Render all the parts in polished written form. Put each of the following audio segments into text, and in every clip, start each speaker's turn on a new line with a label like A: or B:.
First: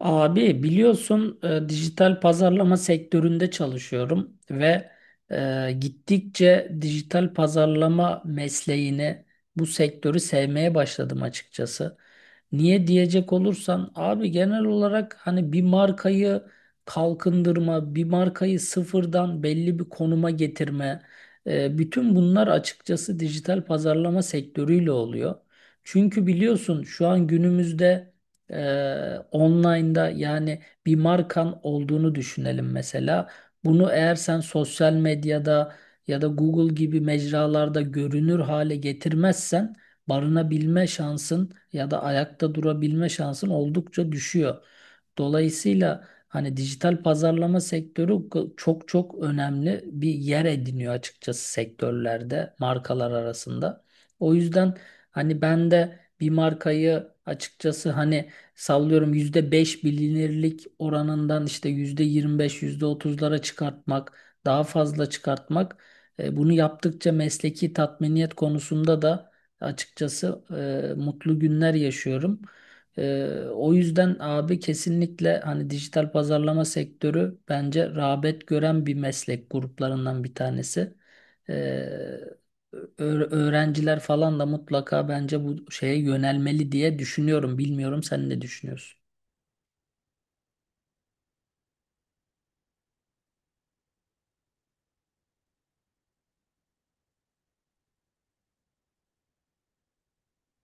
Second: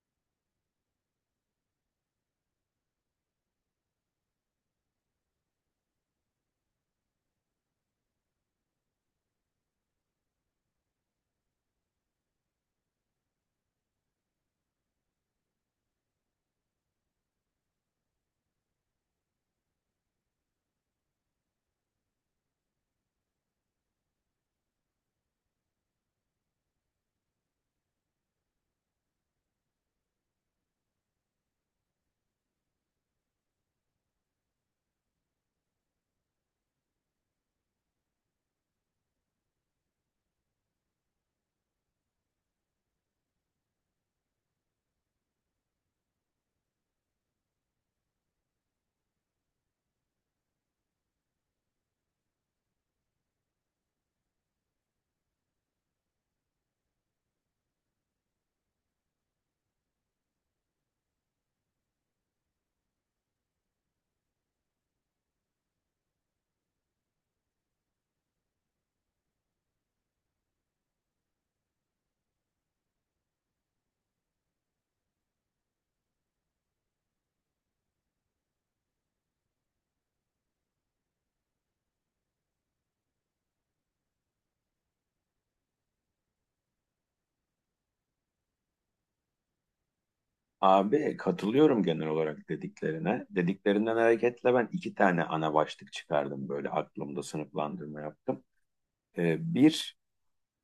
A: Abi biliyorsun, dijital pazarlama sektöründe çalışıyorum ve gittikçe dijital pazarlama mesleğini, bu sektörü sevmeye başladım açıkçası. Niye diyecek olursan abi, genel olarak hani bir markayı kalkındırma, bir markayı sıfırdan belli bir konuma getirme, bütün bunlar açıkçası dijital pazarlama sektörüyle oluyor. Çünkü biliyorsun, şu an günümüzde online'da yani bir markan olduğunu düşünelim mesela. Bunu eğer sen sosyal medyada ya da Google gibi mecralarda görünür hale getirmezsen, barınabilme şansın ya da ayakta durabilme şansın oldukça düşüyor. Dolayısıyla hani dijital pazarlama sektörü çok çok önemli bir yer ediniyor açıkçası sektörlerde, markalar arasında. O yüzden hani ben de bir markayı, açıkçası hani sallıyorum, %5 bilinirlik oranından işte %25, %30'lara çıkartmak, daha fazla çıkartmak. Bunu yaptıkça mesleki tatminiyet konusunda da açıkçası mutlu günler yaşıyorum. E, o yüzden abi kesinlikle hani dijital pazarlama sektörü bence rağbet gören bir meslek gruplarından bir tanesi. E, öğrenciler falan da mutlaka bence bu şeye yönelmeli diye düşünüyorum. Bilmiyorum, sen ne düşünüyorsun?
B: Abi katılıyorum genel olarak dediklerine. Dediklerinden hareketle ben iki tane ana başlık çıkardım böyle aklımda sınıflandırma yaptım. Ee, bir,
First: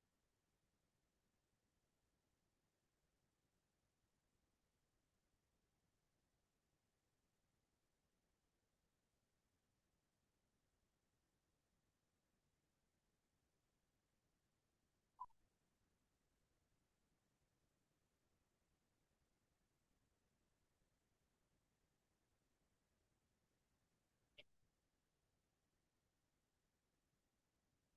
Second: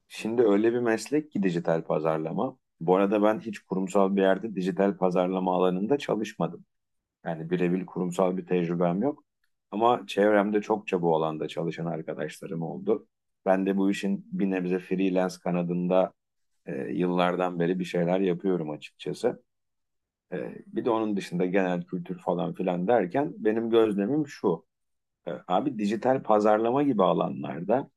B: şimdi öyle bir meslek ki dijital pazarlama. Bu arada ben hiç kurumsal bir yerde dijital pazarlama alanında çalışmadım. Yani birebir kurumsal bir tecrübem yok. Ama çevremde çokça bu alanda çalışan arkadaşlarım oldu. Ben de bu işin bir nebze freelance kanadında yıllardan beri bir şeyler yapıyorum açıkçası. Bir de onun dışında genel kültür falan filan derken benim gözlemim şu. Abi dijital pazarlama gibi alanlarda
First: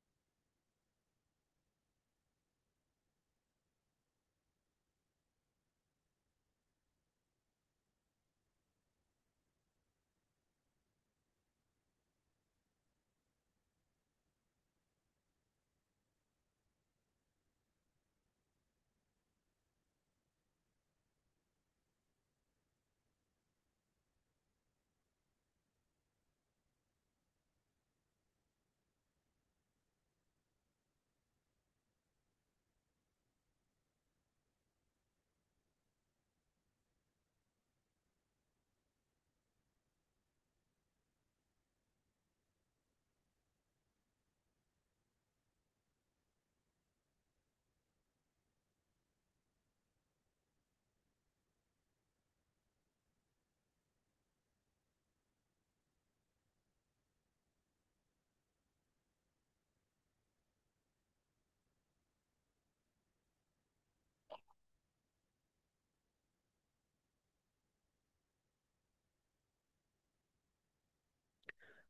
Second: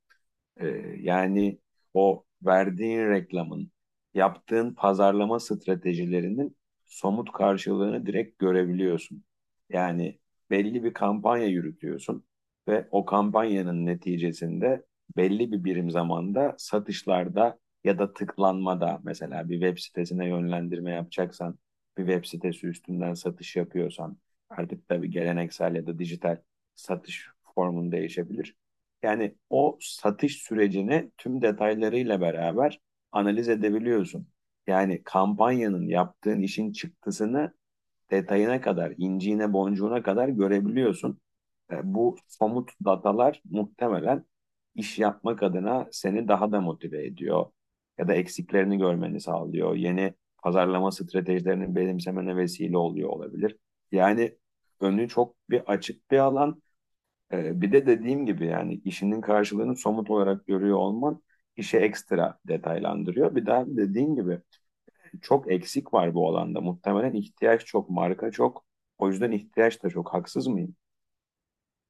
B: yani o verdiğin reklamın, yaptığın pazarlama stratejilerinin somut karşılığını direkt görebiliyorsun. Yani belli bir kampanya yürütüyorsun ve o kampanyanın neticesinde belli bir birim zamanda satışlarda ya da tıklanmada mesela bir web sitesine yönlendirme yapacaksan, bir web sitesi üstünden satış yapıyorsan, artık tabii geleneksel ya da dijital satış formun değişebilir. Yani o satış sürecini tüm detaylarıyla beraber analiz edebiliyorsun. Yani kampanyanın yaptığın işin çıktısını detayına kadar, inciğine, boncuğuna kadar görebiliyorsun. Bu somut datalar muhtemelen iş yapmak adına seni daha da motive ediyor ya da eksiklerini görmeni sağlıyor. Yeni pazarlama stratejilerini benimsemene vesile oluyor olabilir. Yani önü çok bir açık bir alan. Bir de dediğim gibi yani işinin karşılığını somut olarak görüyor olman işe ekstra detaylandırıyor. Bir daha dediğim gibi çok eksik var bu alanda. Muhtemelen ihtiyaç çok, marka çok. O yüzden ihtiyaç da çok. Haksız mıyım?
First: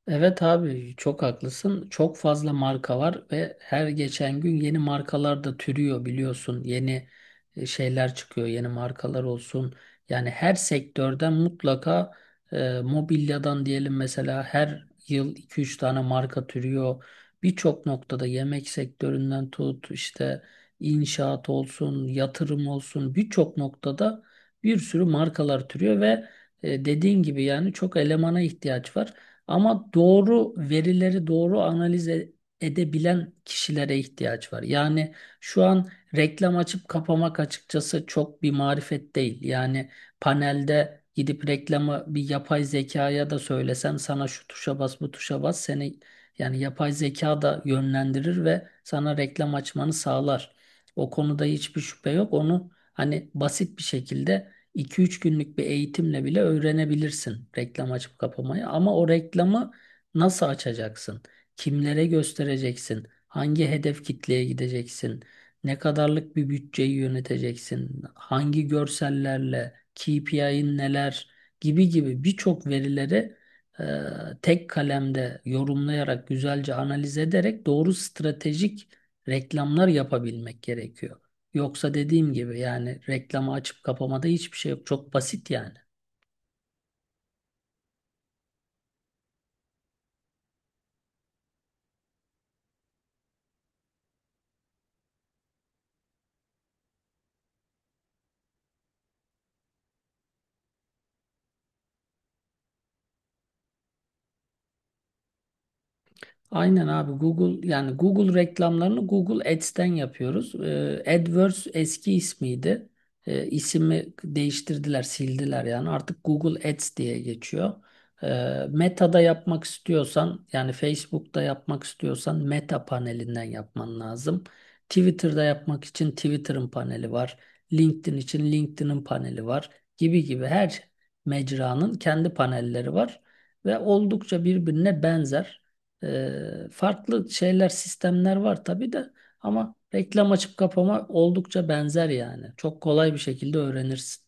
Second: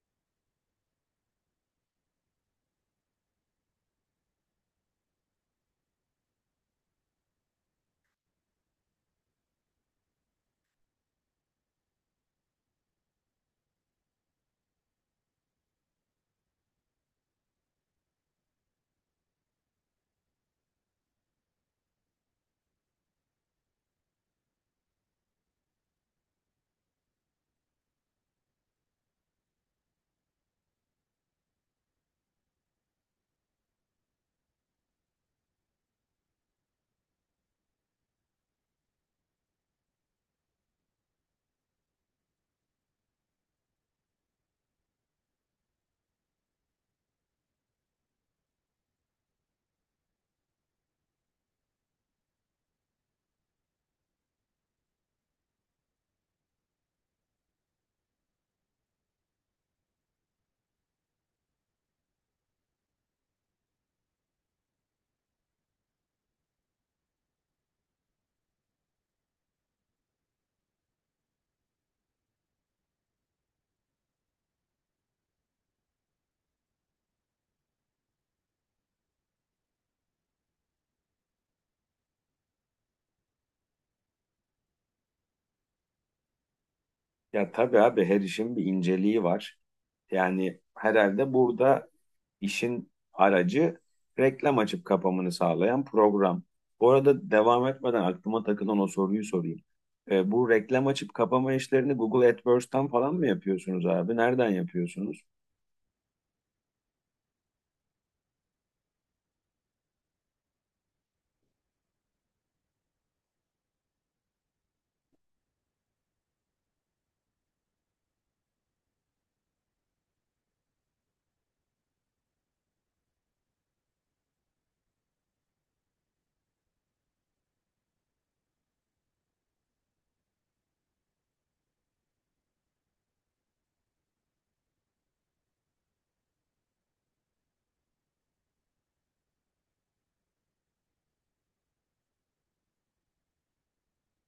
A: Evet abi, çok haklısın. Çok fazla marka var ve her geçen gün yeni markalar da türüyor biliyorsun. Yeni şeyler çıkıyor, yeni markalar olsun. Yani her sektörden mutlaka mobilyadan diyelim mesela, her yıl 2-3 tane marka türüyor. Birçok noktada yemek sektöründen tut, işte inşaat olsun, yatırım olsun, birçok noktada bir sürü markalar türüyor ve dediğin gibi yani çok elemana ihtiyaç var. Ama doğru verileri doğru analiz edebilen kişilere ihtiyaç var. Yani şu an reklam açıp kapamak açıkçası çok bir marifet değil. Yani panelde gidip reklamı bir yapay zekaya da söylesen, sana şu tuşa bas, bu tuşa bas, seni yani yapay zeka da yönlendirir ve sana reklam açmanı sağlar. O konuda hiçbir şüphe yok. Onu hani basit bir şekilde 2-3 günlük bir eğitimle bile öğrenebilirsin, reklam açıp kapamayı. Ama o reklamı nasıl açacaksın? Kimlere göstereceksin? Hangi hedef kitleye gideceksin? Ne kadarlık bir bütçeyi yöneteceksin? Hangi görsellerle? KPI'nin neler? Gibi gibi birçok verileri e, tek kalemde yorumlayarak, güzelce analiz ederek doğru stratejik reklamlar yapabilmek gerekiyor. Yoksa dediğim gibi yani reklamı açıp kapamada hiçbir şey yok. Çok basit yani.
B: Ya tabii abi her işin bir inceliği var. Yani herhalde burada İşin aracı reklam açıp kapamını sağlayan program. Bu arada devam etmeden aklıma takılan o soruyu sorayım. Bu reklam açıp kapama işlerini Google AdWords'tan falan mı yapıyorsunuz abi? Nereden yapıyorsunuz?
A: Aynen abi, Google yani Google reklamlarını Google Ads'ten yapıyoruz. AdWords eski ismiydi. İsmi değiştirdiler, sildiler yani. Artık Google Ads diye geçiyor. Meta'da yapmak istiyorsan yani Facebook'ta yapmak istiyorsan Meta panelinden yapman lazım. Twitter'da yapmak için Twitter'ın paneli var. LinkedIn için LinkedIn'in paneli var, gibi gibi her mecranın kendi panelleri var ve oldukça birbirine benzer. Farklı şeyler, sistemler var tabii de, ama reklam açıp kapama oldukça benzer yani. Çok kolay bir şekilde öğrenirsin.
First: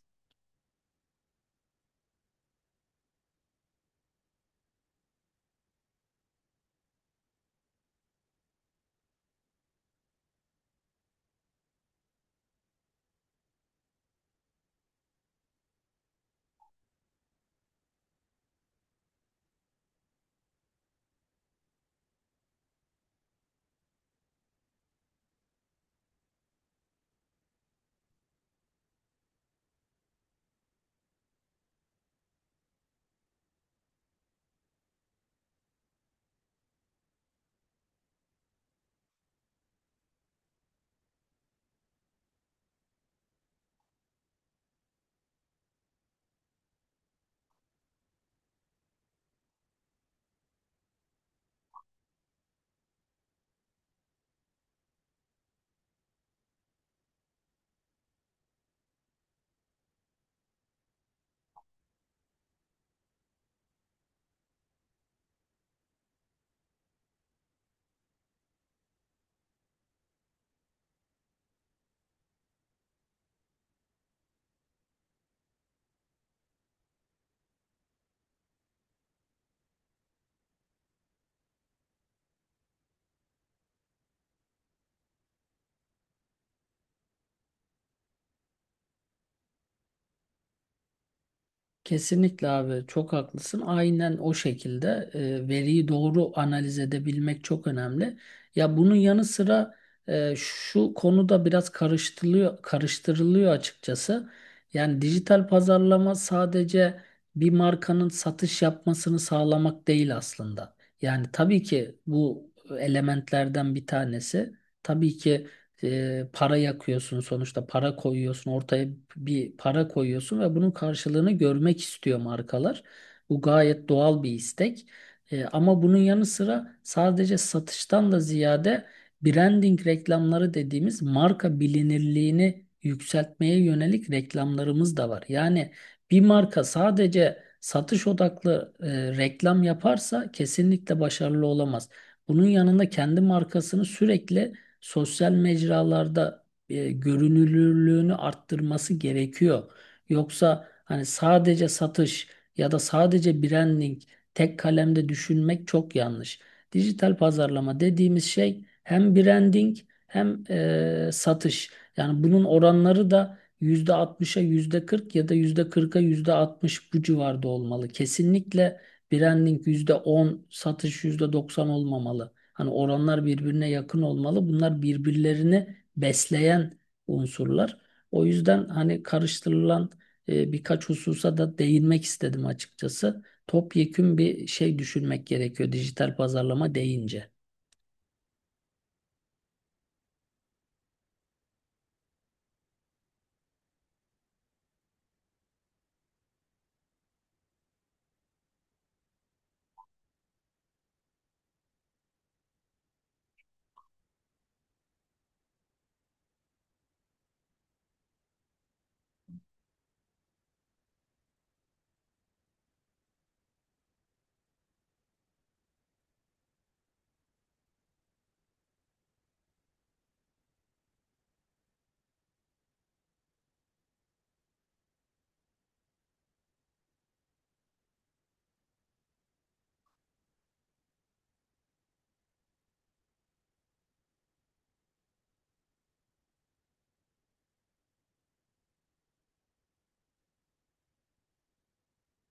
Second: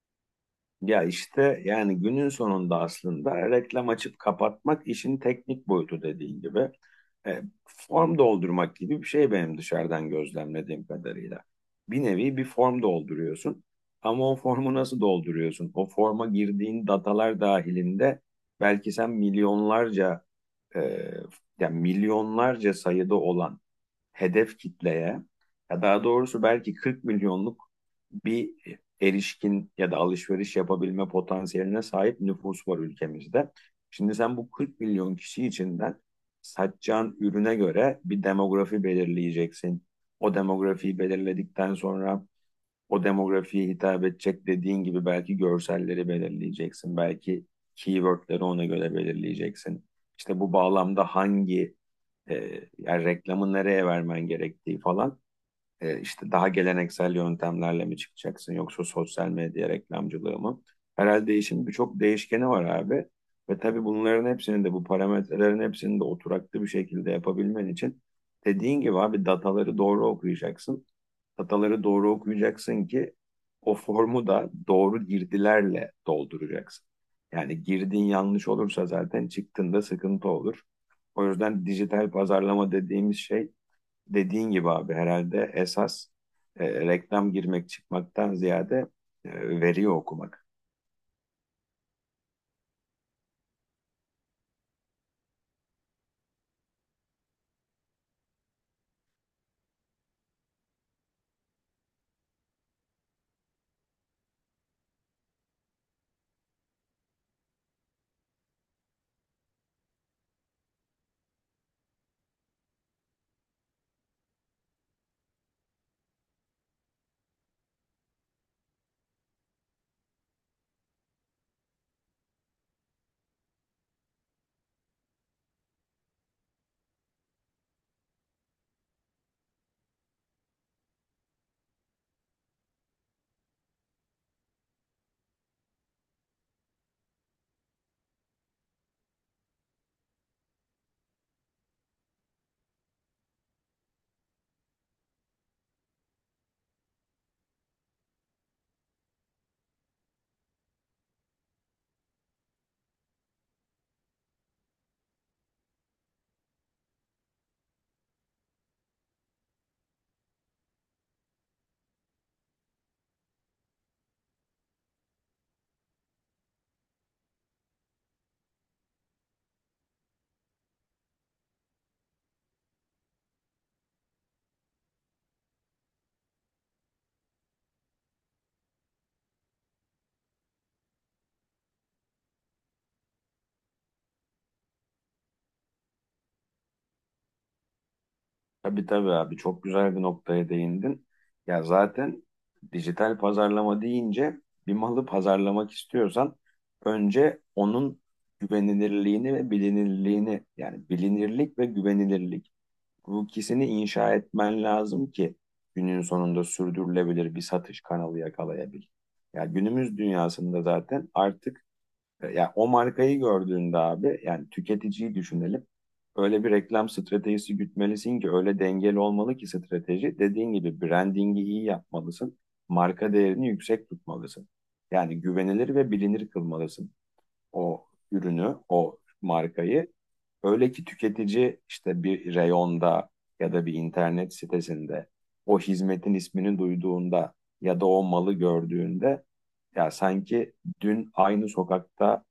B: Ya işte yani günün sonunda aslında reklam açıp kapatmak işin teknik boyutu dediğin gibi. Form doldurmak gibi bir şey benim dışarıdan gözlemlediğim kadarıyla. Bir nevi bir form dolduruyorsun. Ama o formu nasıl dolduruyorsun? O forma girdiğin datalar dahilinde belki sen milyonlarca e, yani milyonlarca sayıda olan hedef kitleye ya daha doğrusu belki 40 milyonluk bir erişkin ya da alışveriş yapabilme potansiyeline sahip nüfus var ülkemizde. Şimdi sen bu 40 milyon kişi içinden satacağın ürüne göre bir demografi belirleyeceksin. O demografiyi belirledikten sonra o demografiye hitap edecek dediğin gibi belki görselleri belirleyeceksin. Belki keywordleri ona göre belirleyeceksin. İşte bu bağlamda hangi e, yani reklamı nereye vermen gerektiği falan. İşte daha geleneksel yöntemlerle mi çıkacaksın yoksa sosyal medya reklamcılığı mı? Herhalde işin birçok değişkeni var abi. Ve tabii bunların hepsini de bu parametrelerin hepsini de oturaklı bir şekilde yapabilmen için dediğin gibi abi dataları doğru okuyacaksın. Hataları doğru okuyacaksın ki o formu da doğru girdilerle dolduracaksın. Yani girdin yanlış olursa zaten çıktığında sıkıntı olur. O yüzden dijital pazarlama dediğimiz şey dediğin gibi abi herhalde esas reklam girmek çıkmaktan ziyade e, veriyi okumak.
A: Kesinlikle abi, çok haklısın. Aynen o şekilde veriyi doğru analiz edebilmek çok önemli. Ya bunun yanı sıra şu konuda biraz karıştırılıyor, karıştırılıyor açıkçası. Yani dijital pazarlama sadece bir markanın satış yapmasını sağlamak değil aslında. Yani tabii ki bu elementlerden bir tanesi. Tabii ki para yakıyorsun, sonuçta para koyuyorsun ortaya, bir para koyuyorsun ve bunun karşılığını görmek istiyor markalar. Bu gayet doğal bir istek. Ama bunun yanı sıra sadece satıştan da ziyade branding reklamları dediğimiz marka bilinirliğini yükseltmeye yönelik reklamlarımız da var. Yani bir marka sadece satış odaklı reklam yaparsa kesinlikle başarılı olamaz. Bunun yanında kendi markasını sürekli sosyal mecralarda görünürlüğünü arttırması gerekiyor. Yoksa hani sadece satış ya da sadece branding, tek kalemde düşünmek çok yanlış. Dijital pazarlama dediğimiz şey hem branding hem satış. Yani bunun oranları da %60'a yüzde %40 ya da %40'a %60, bu civarda olmalı. Kesinlikle branding %10, satış %90 olmamalı. Hani oranlar birbirine yakın olmalı. Bunlar birbirlerini besleyen unsurlar. O yüzden hani karıştırılan birkaç hususa da değinmek istedim açıkçası. Topyekün bir şey düşünmek gerekiyor dijital pazarlama deyince.
B: Tabii tabii abi çok güzel bir noktaya değindin. Ya zaten dijital pazarlama deyince bir malı pazarlamak istiyorsan önce onun güvenilirliğini ve bilinirliğini yani bilinirlik ve güvenilirlik bu ikisini inşa etmen lazım ki günün sonunda sürdürülebilir bir satış kanalı yakalayabil. Ya günümüz dünyasında zaten artık yani o markayı gördüğünde abi yani tüketiciyi düşünelim. Öyle bir reklam stratejisi gütmelisin ki öyle dengeli olmalı ki strateji. Dediğin gibi brandingi iyi yapmalısın. Marka değerini yüksek tutmalısın. Yani güvenilir ve bilinir kılmalısın o ürünü, o markayı. Öyle ki tüketici işte bir reyonda ya da bir internet sitesinde o hizmetin ismini duyduğunda ya da o malı gördüğünde ya sanki dün aynı sokakta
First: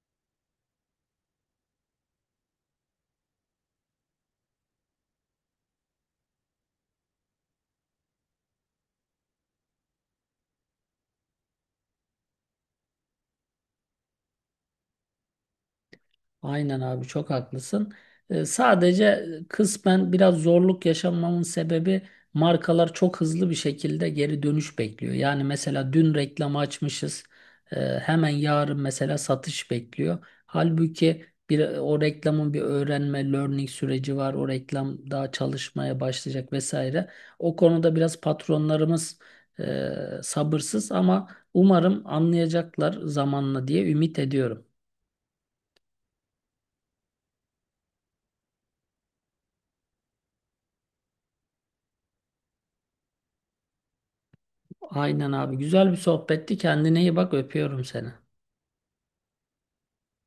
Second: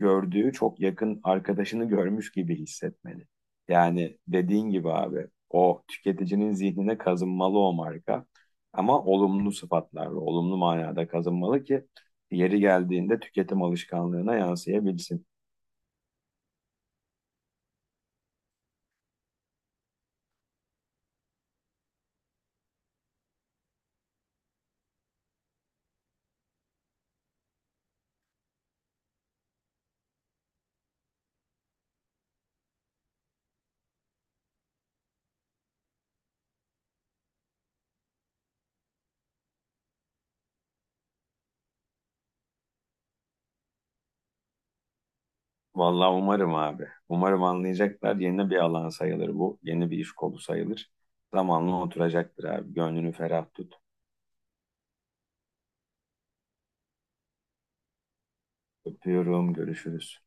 B: gördüğü çok yakın arkadaşını görmüş gibi hissetmeli. Yani dediğin gibi abi o tüketicinin zihnine kazınmalı o marka ama olumlu sıfatlarla, olumlu manada kazınmalı ki yeri geldiğinde tüketim alışkanlığına yansıyabilsin.
A: Aynen abi, çok haklısın. Sadece kısmen biraz zorluk yaşamamın sebebi, markalar çok hızlı bir şekilde geri dönüş bekliyor. Yani mesela dün reklamı açmışız. Hemen yarın mesela satış bekliyor. Halbuki bir o reklamın bir öğrenme, learning süreci var. O reklam daha çalışmaya başlayacak vesaire. O konuda biraz patronlarımız e, sabırsız ama umarım anlayacaklar zamanla diye ümit ediyorum.
B: Vallahi umarım abi. Umarım anlayacaklar. Yeni bir alan sayılır bu. Yeni bir iş kolu sayılır. Zamanla oturacaktır abi. Gönlünü ferah tut.
A: Aynen abi. Güzel bir sohbetti. Kendine iyi bak. Öpüyorum seni.
B: Öpüyorum. Görüşürüz.